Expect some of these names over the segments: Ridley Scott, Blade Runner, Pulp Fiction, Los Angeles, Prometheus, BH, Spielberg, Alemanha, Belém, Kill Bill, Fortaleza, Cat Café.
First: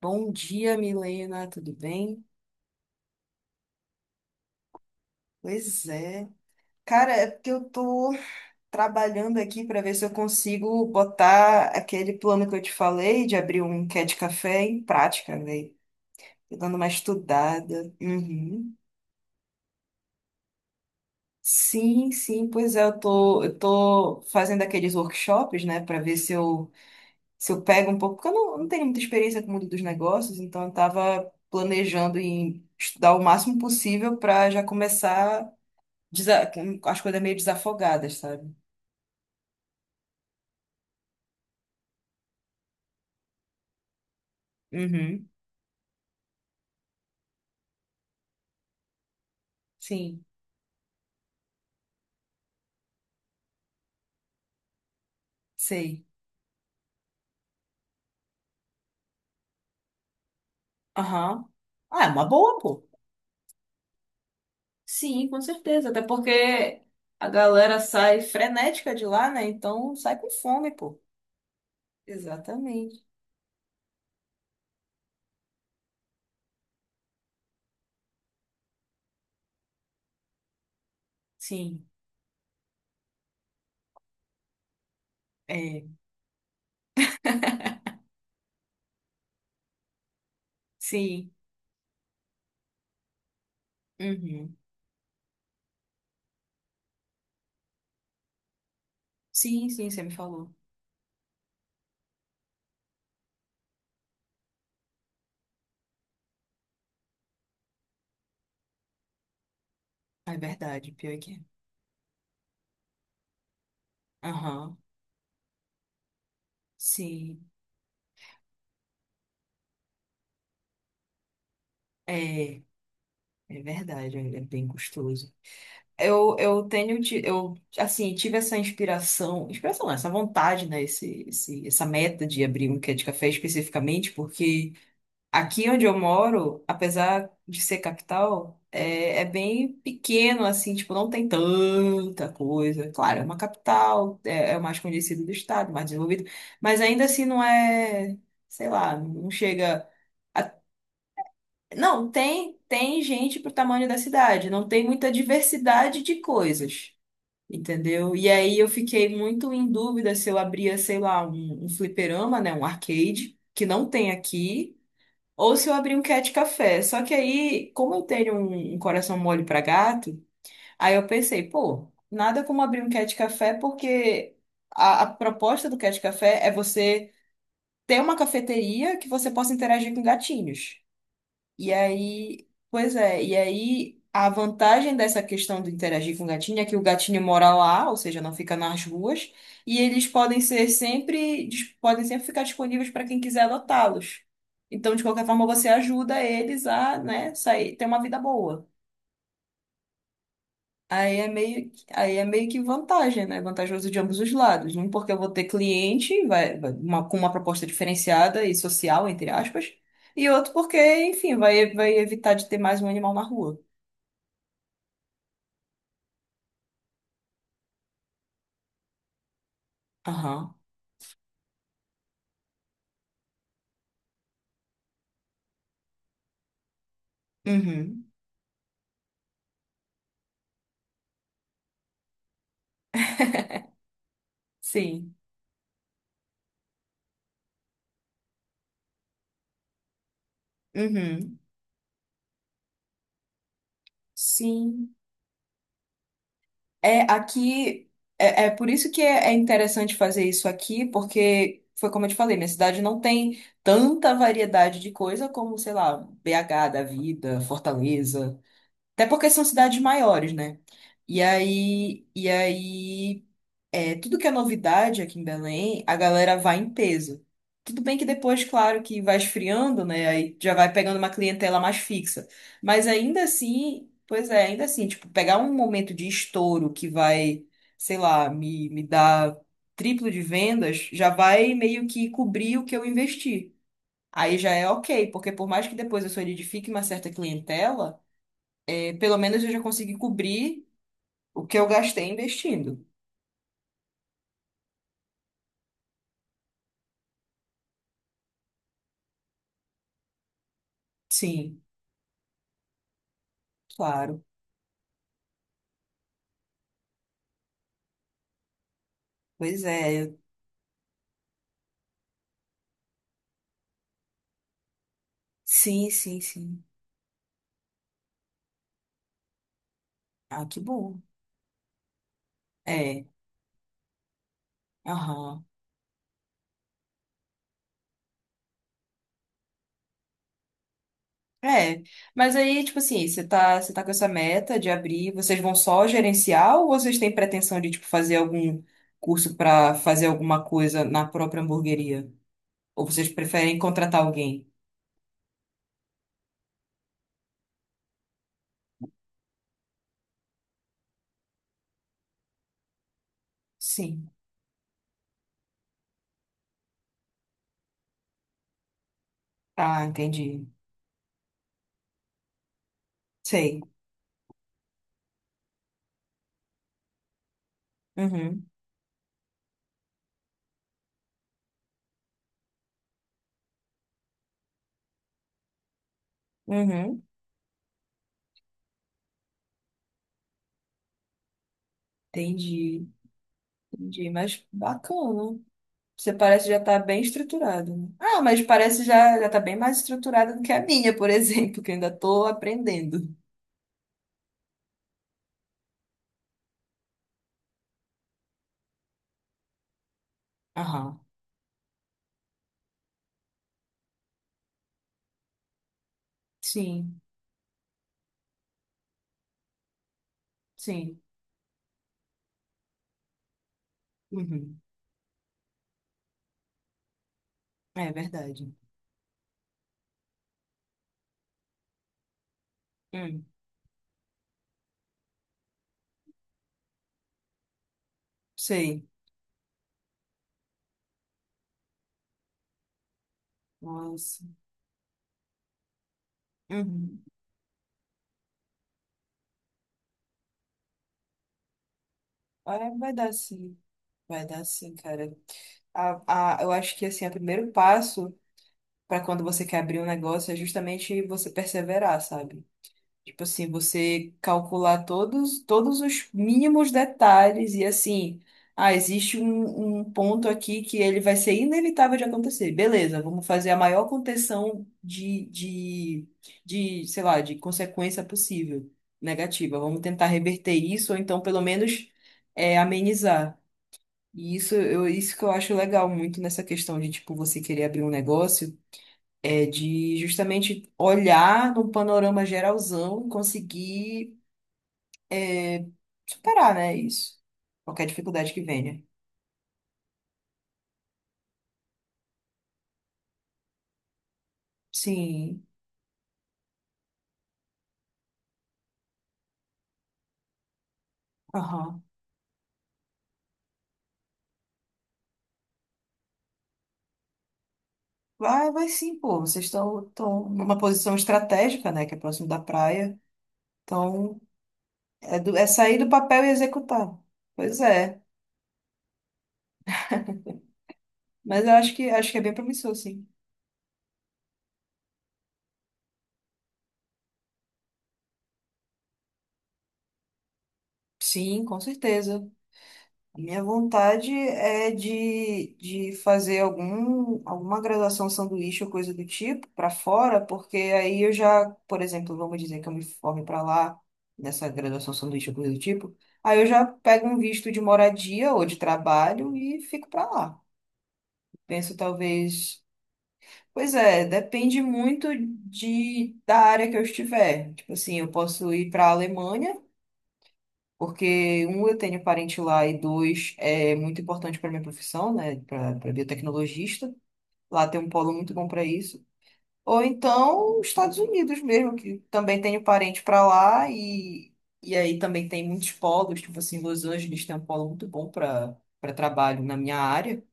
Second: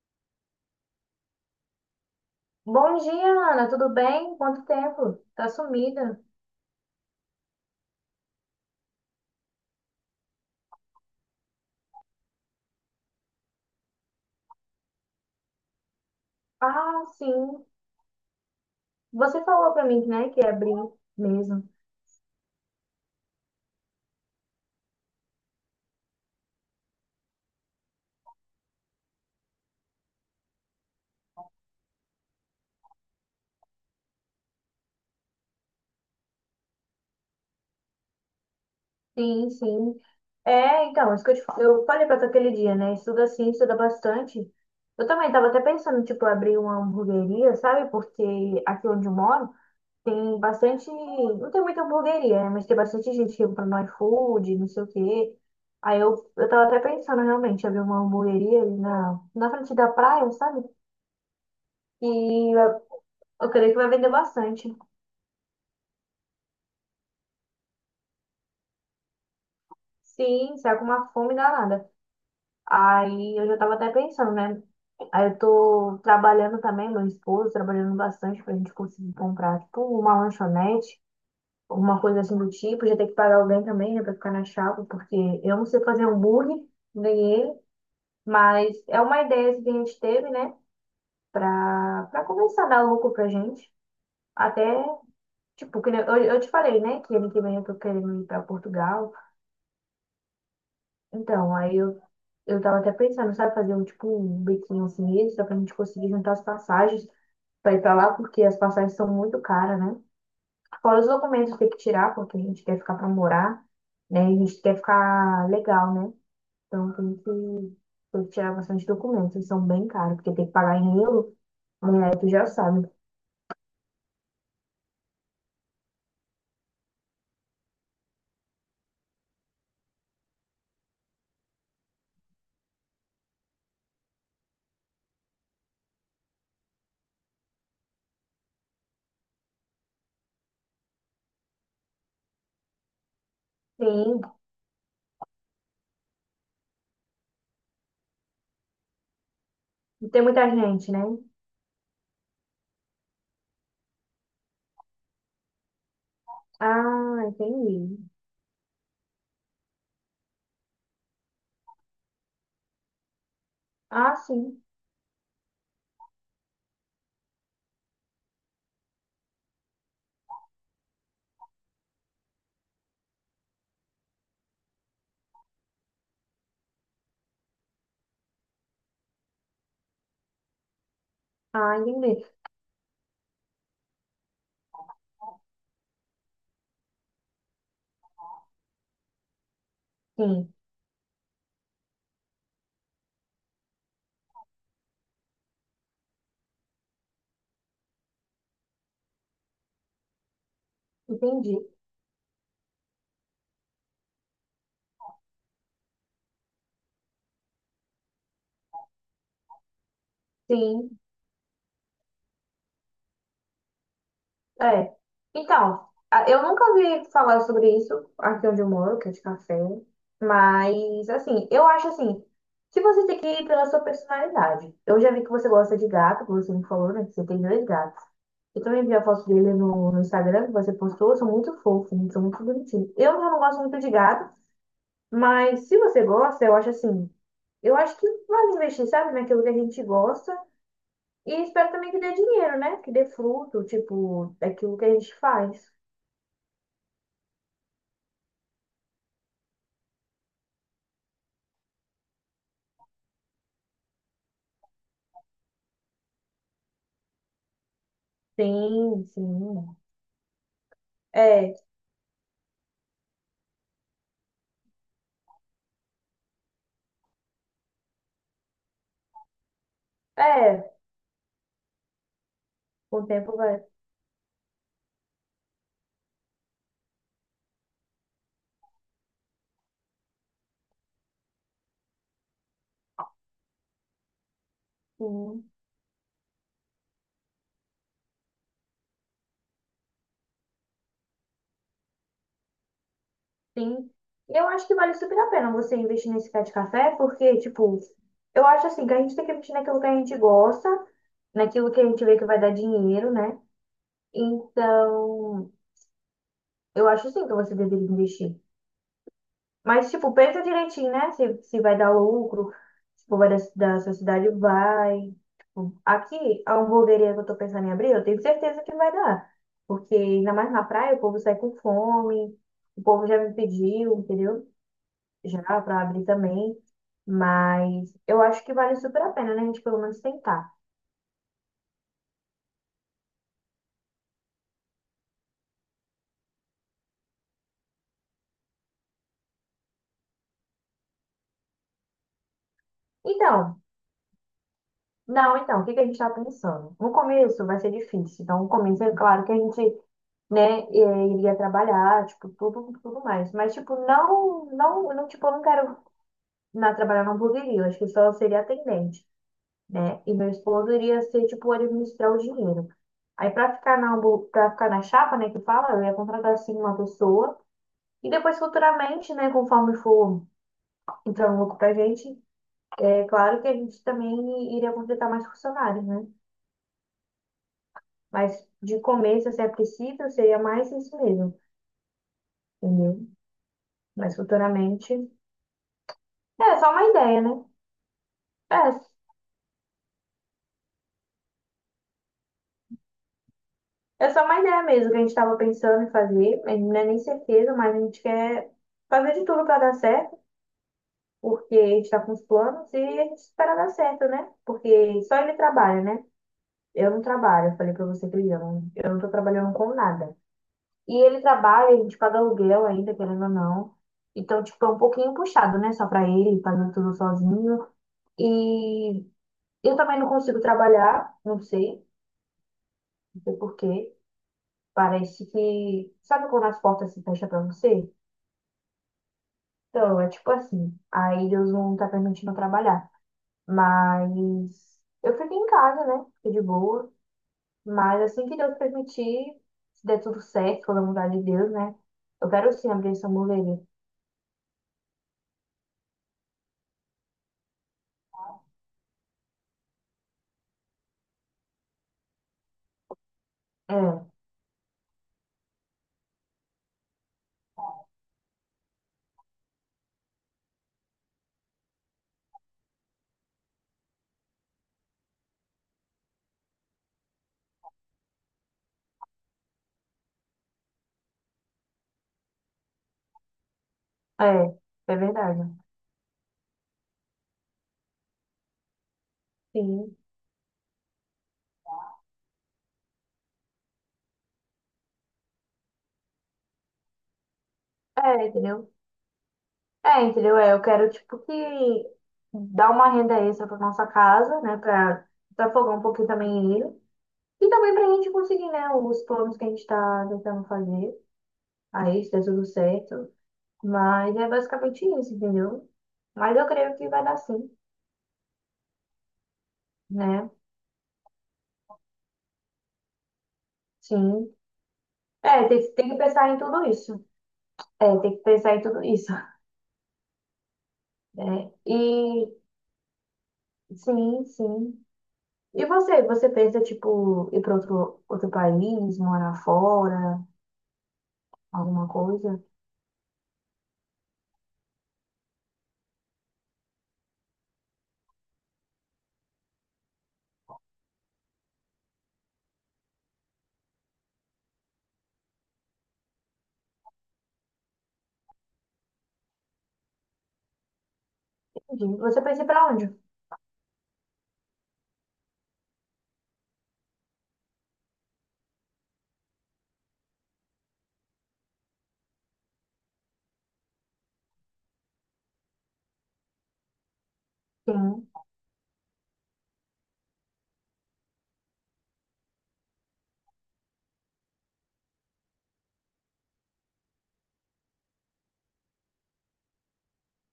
Bom dia, Milena, tudo bem? Bom dia, Ana. Tudo bem? Quanto tempo? Tá Pois sumida? é. Cara, é porque eu tô trabalhando aqui para ver se eu consigo botar aquele plano que eu te falei de abrir um Cat Café em prática, velho. Tô dando uma Ah, sim. estudada. Uhum. Você falou pra mim, né, que ia abrir mesmo. Sim, sim, pois é, eu tô fazendo aqueles workshops, né, para ver se eu pego um pouco, porque eu não tenho muita experiência com o mundo dos negócios, então eu tava planejando em estudar o máximo possível para já começar desa- com as coisas meio desafogadas, sabe? Sim, sim. É, então, isso que eu falei pra tu aquele dia, né? Estuda sim, estuda bastante. Eu Uhum. também tava até pensando, tipo, abrir uma hamburgueria, sabe? Porque aqui onde eu moro Sim. tem bastante. Não tem muita hamburgueria, né? Mas tem bastante gente que compra no iFood, não sei o quê. Aí Sei. eu, eu tava até pensando realmente, abrir uma hamburgueria ali na frente da praia, sabe? Aham. Ah, E é uma boa, eu, pô. eu creio que vai vender bastante. Sim, com certeza. Até porque a galera sai frenética de lá, né? Então sai com Sim, fome, está com pô. uma fome danada. Exatamente. Aí eu já estava até pensando, né? Aí eu tô trabalhando também, meu esposo trabalhando bastante pra gente conseguir comprar, tipo, uma lanchonete, Sim. alguma coisa assim do tipo. Já tem que pagar alguém também, né, pra ficar na chapa, porque eu não sei É. fazer hambúrguer, nem ele. Mas é uma ideia assim, que a gente teve, né, Sim. pra começar a dar lucro pra gente. Uhum. Até, tipo, que nem- eu te falei, né, que ano que vem eu tô querendo ir pra Portugal. Sim, sim, você me falou. Então, aí eu tava até pensando, sabe, fazer um tipo um biquinho assim extra pra gente conseguir juntar as passagens pra ir pra lá, porque as passagens são muito caras, né? Ah, é verdade, Fora os pior que documentos que tem que tirar, porque a gente quer ficar pra morar, é. né? E a gente Aham. quer ficar legal, né? Então Sim. Tem que tirar bastante documentos, eles são bem caros, porque tem que pagar em euro, né? Tu já É. sabe. É verdade, é bem gostoso. Eu, assim, tive essa inspiração, inspiração não, essa vontade, né, essa meta de abrir um quê de café especificamente, porque aqui onde eu moro, apesar de ser capital, é bem pequeno, assim, tipo, não tem tanta coisa. Claro, é uma capital, Sim é o mais conhecido do estado, mais desenvolvido, mas ainda assim não é, sei lá, não chega... e tem muita a- gente, né? Não, tem gente pro tamanho da cidade, não tem muita diversidade de coisas, Ah, entendi. entendeu? E aí eu fiquei muito em dúvida se eu abria, sei lá, um fliperama, né, um arcade, que não tem Ah, sim. aqui, ou se eu abria um cat café. Só que aí, como eu tenho um coração mole para gato, aí eu pensei, pô, nada como abrir um cat café, porque a proposta do cat café é você ter uma cafeteria que você possa interagir com gatinhos. E Ah, entendi. aí, pois é, e aí a vantagem dessa questão de interagir com o gatinho é que o gatinho mora lá, ou seja, não fica nas ruas, e eles podem Sim, ser sempre, podem sempre ficar disponíveis para quem quiser adotá-los. Então, de qualquer forma, você ajuda eles a, né, sair, ter uma vida boa. Entendi. Aí é meio que vantagem, né? Vantajoso de ambos os lados. Um, porque eu vou ter cliente, com uma proposta diferenciada e social, entre aspas. E outro porque, Sim. enfim, vai evitar de ter mais um animal na rua. É. Então, eu nunca ouvi falar sobre isso aqui onde eu moro, que é de café. Aham. Mas, assim, eu acho assim, que você tem que ir pela sua personalidade. Eu já vi que você gosta de gato, que você me falou, né? Que você tem dois gatos. Uhum. Eu também vi a foto dele no Instagram que você postou, são muito fofos, são muito bonitinhos. Eu já não gosto muito de gato, Sim. mas se você gosta, eu acho assim, eu acho que vale investir, sabe, naquilo que a gente gosta. Uhum. E espero também que dê dinheiro, né? Que dê fruto, tipo, daquilo que a Sim. gente faz. É, aqui. É, é por isso que é, é interessante fazer isso aqui, porque foi como eu te falei, minha cidade não tem tanta variedade de coisa como, sei lá, BH da vida, Fortaleza. Sim, Até porque são sim. cidades maiores, né? E É, aí, e aí, é, tudo que é novidade aqui em Belém, a galera vai em peso. Tudo bem que depois, claro, que vai esfriando, né? Aí já vai é, pegando uma clientela mais fixa. Mas com o ainda tempo vai. assim, pois é, ainda assim, tipo, pegar um momento de estouro que vai, sei lá, me dar triplo de vendas, já vai meio que cobrir o que eu investi. Aí já é ok, porque por Sim, mais que depois eu solidifique uma certa clientela pelo menos eu já consegui cobrir o que eu gastei investindo. sim. Eu acho que vale super a pena você investir nesse pé de café, porque, tipo, eu acho assim, que a gente tem que investir naquilo que a gente gosta, Sim, naquilo que a gente vê que vai dar dinheiro, né? claro. Então, eu acho sim que você deveria investir. Pois Mas, tipo, é. pensa direitinho, né? Se vai dar lucro, se for vai da sociedade, vai. Tipo, Sim, sim, aqui, a sim. hamburgueria que eu tô pensando em abrir, eu tenho certeza que vai dar. Porque, ainda Ah, mais que na praia, bom. o povo sai com fome, o É. povo já me pediu, entendeu? Já Aham. pra abrir também. Mas eu acho que vale super a pena, né? A gente pelo menos tentar. É. Mas aí, tipo assim, você tá com essa meta de abrir, vocês vão só gerenciar ou vocês têm pretensão de, tipo, fazer algum curso pra fazer alguma coisa na própria hamburgueria? Ou vocês preferem Então, contratar alguém? não, então, o que que a gente tá pensando? No começo vai ser difícil. Então, no começo, é claro que a gente né, iria trabalhar, tipo, tudo mais. Mas, tipo, Sim. não, não, não, tipo, eu não quero na trabalhar não poderia, eu acho que só seria atendente, Ah, né? E meu entendi. esposo iria ser, tipo, administrar o dinheiro. Aí, Sei. Pra ficar na chapa, né, que fala, eu ia contratar, assim, uma pessoa. E depois, Uhum. futuramente, né, conforme for entrando lucro pra gente, é claro que a gente também iria contratar mais funcionários, né? Uhum. Mas, de começo, se é preciso, seria mais isso mesmo, Entendi. entendeu? Entendi. Mas, Mas futuramente... bacana. Você parece É, já só estar uma bem ideia, né? estruturado, né? Ah, mas parece já tá bem mais estruturada do que a minha, por exemplo, que eu ainda estou aprendendo. É, é só uma ideia mesmo que a gente estava pensando em fazer. A gente Não é nem certeza, mas a gente quer fazer de tudo para dar certo, Aham. porque a gente está com os planos e a gente espera dar certo, né? Porque só ele trabalha, né? Eu Sim, não trabalho, eu falei para você que ele não, eu não tô trabalhando com nada. E sim. ele trabalha, a gente paga aluguel ainda, querendo ou não. Então, Uhum. tipo, é um pouquinho puxado, né? Só para ele, fazendo tudo sozinho. É verdade. E eu também não consigo trabalhar, não sei, não Hum, sei por quê. Parece que. Sabe quando as portas se fecham pra você? sei. Então, é tipo assim. Aí Deus não tá permitindo eu trabalhar. Mas Nossa. eu fiquei em casa, né? Fiquei de boa. Uhum. Mas assim que Deus permitir, se der tudo certo, for da vontade de Deus, né? Eu quero É, sim abrir vai essa dar sim. hamburgueria. Vai dar sim, cara. Eu acho que assim, o primeiro passo para quando você quer abrir um negócio é justamente você perseverar, sabe? Tipo assim, você É, calcular todos os mínimos detalhes e assim, ah, existe um ponto aqui que ele vai ser inevitável de acontecer. Beleza, vamos fazer a maior contenção de, sei lá, de consequência possível, negativa. Vamos tentar reverter isso, ou então pelo menos é, amenizar. E isso, é, é isso que eu verdade. acho legal muito nessa questão de, tipo, você querer abrir um negócio. É de Sim. justamente olhar num panorama geralzão e conseguir é, superar, né, isso. Qualquer É, dificuldade que entendeu? venha. É, entendeu? É, eu quero, tipo, que dar uma renda extra pra nossa casa, né? Pra, Sim, pra folgar um pouquinho também ele. E também para a gente conseguir, né, os planos que a gente tá tentando fazer. aham. Aí, se der tudo certo. Mas é basicamente isso, entendeu? Mas eu creio que vai dar sim, Vai, vai sim, pô. Vocês estão né? numa posição estratégica, né, que é próximo da praia. Então, Sim. é, é É, sair do tem que papel e pensar em tudo executar. isso. Pois É, é. tem que pensar em tudo isso, Mas eu né? Acho que é bem E promissor, sim. sim, sim. E você pensa, tipo, ir para outro país, morar fora, Sim, com alguma certeza. coisa? A minha vontade é de fazer algum, alguma graduação sanduíche ou coisa do tipo para fora, porque aí eu já, por exemplo, vamos dizer que eu me forme para lá, nessa graduação sanduíche ou coisa do tipo, aí eu já pego um visto de moradia ou de trabalho e fico para lá. Penso Entendi. Você pensa talvez. para onde? Pois é, depende muito de, da área que eu estiver. Tipo assim, eu posso ir para a Alemanha. Porque, um, eu tenho parente lá, e dois, é muito importante para minha profissão, né? Para biotecnologista. Lá tem um Sim. polo muito bom para isso. Ou então, os Estados Unidos mesmo, que também tenho parente para lá, e aí também tem muitos polos, tipo assim, Los Angeles tem um polo muito bom para trabalho na minha área.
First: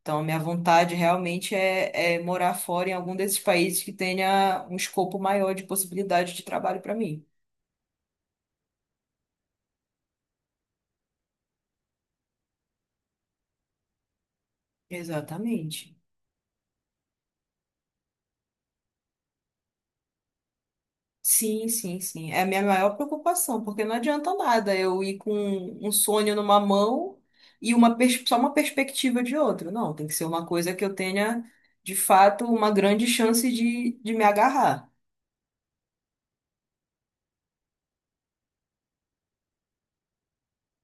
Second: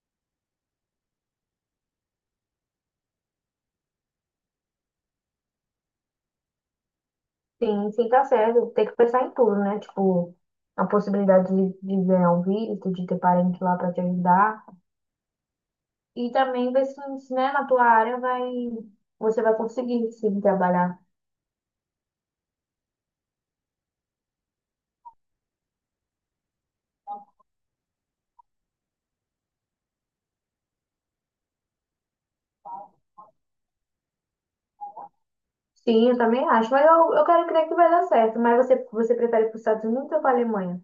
Então, a minha vontade realmente é, é morar fora em algum desses países que tenha um escopo maior de possibilidade de trabalho para mim. Sim, sim, tá certo. Tem que pensar em tudo, né? Tipo, a possibilidade de ganhar um visto, de ter parente lá para te ajudar. Exatamente. E também ver se, se, né, na tua área vai, você vai conseguir sim trabalhar. Sim, sim, sim. É a minha maior preocupação, porque não adianta nada eu ir com um sonho numa mão e só uma perspectiva de outra. Não, tem que ser uma coisa que eu tenha, de fato, uma grande chance de me agarrar. Sim, eu também acho, mas eu quero crer que vai dar certo. Mas você prefere ir para os Estados Unidos ou para a Alemanha?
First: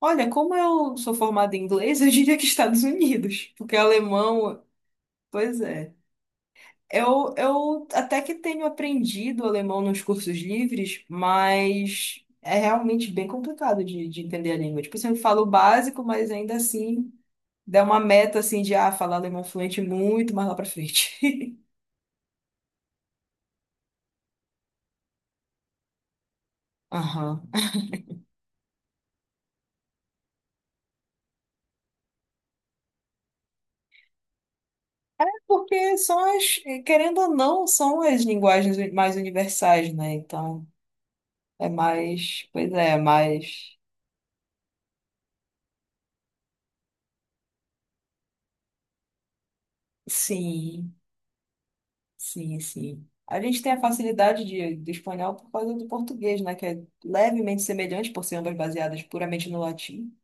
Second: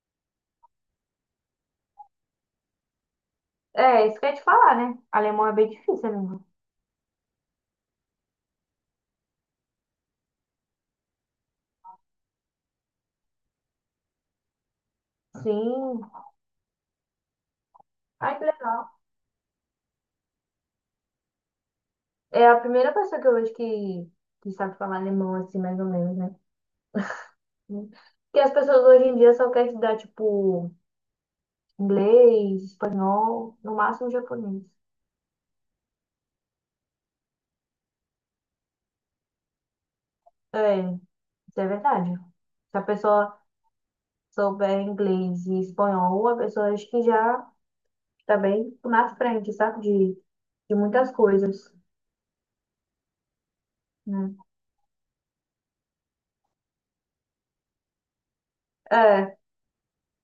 Olha, como eu sou formada em inglês, eu diria que Estados Unidos, porque É, isso que eu ia te alemão, falar, né? Alemão é pois bem é. difícil, amigo. Eu até que tenho aprendido alemão nos cursos livres, mas é realmente bem complicado de entender a língua. Tipo, você fala o Sim. básico, mas ainda assim. Der uma Ai, meta que assim de legal. ah, falar alemão fluente muito mais lá pra frente. É a primeira pessoa que eu vejo que sabe falar alemão, assim, mais ou menos, né? Aham. Porque as pessoas hoje em dia só querem te dar, tipo, inglês, espanhol, no máximo japonês. É porque são as, querendo ou não, são as linguagens mais universais, né? Então, É, isso é é verdade. mais, pois Se a é, é pessoa mais. souber inglês e espanhol, a pessoa acho que já está bem na frente, sabe? De Sim, muitas coisas, sim, sim. A gente tem a né? facilidade de, do espanhol por causa do português, né? Que é levemente semelhante, por ser ambas baseadas É, isso puramente no latim.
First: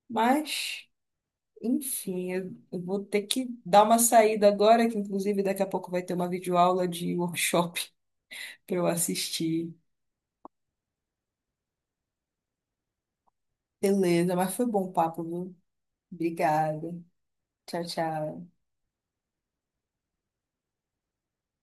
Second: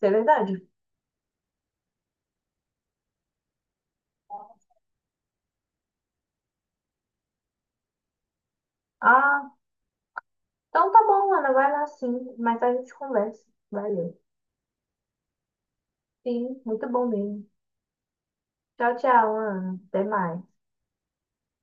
é verdade. Mas, enfim, eu vou ter que dar uma saída agora, que inclusive daqui a pouco vai ter uma videoaula de workshop pra eu Ah, assistir. então tá bom, Ana, vai lá sim. Mas a gente conversa. Valeu. Beleza, mas foi bom o papo, viu? Sim, muito Obrigada. bom mesmo. Tchau, tchau. Tchau, tchau, Ana. Até mais.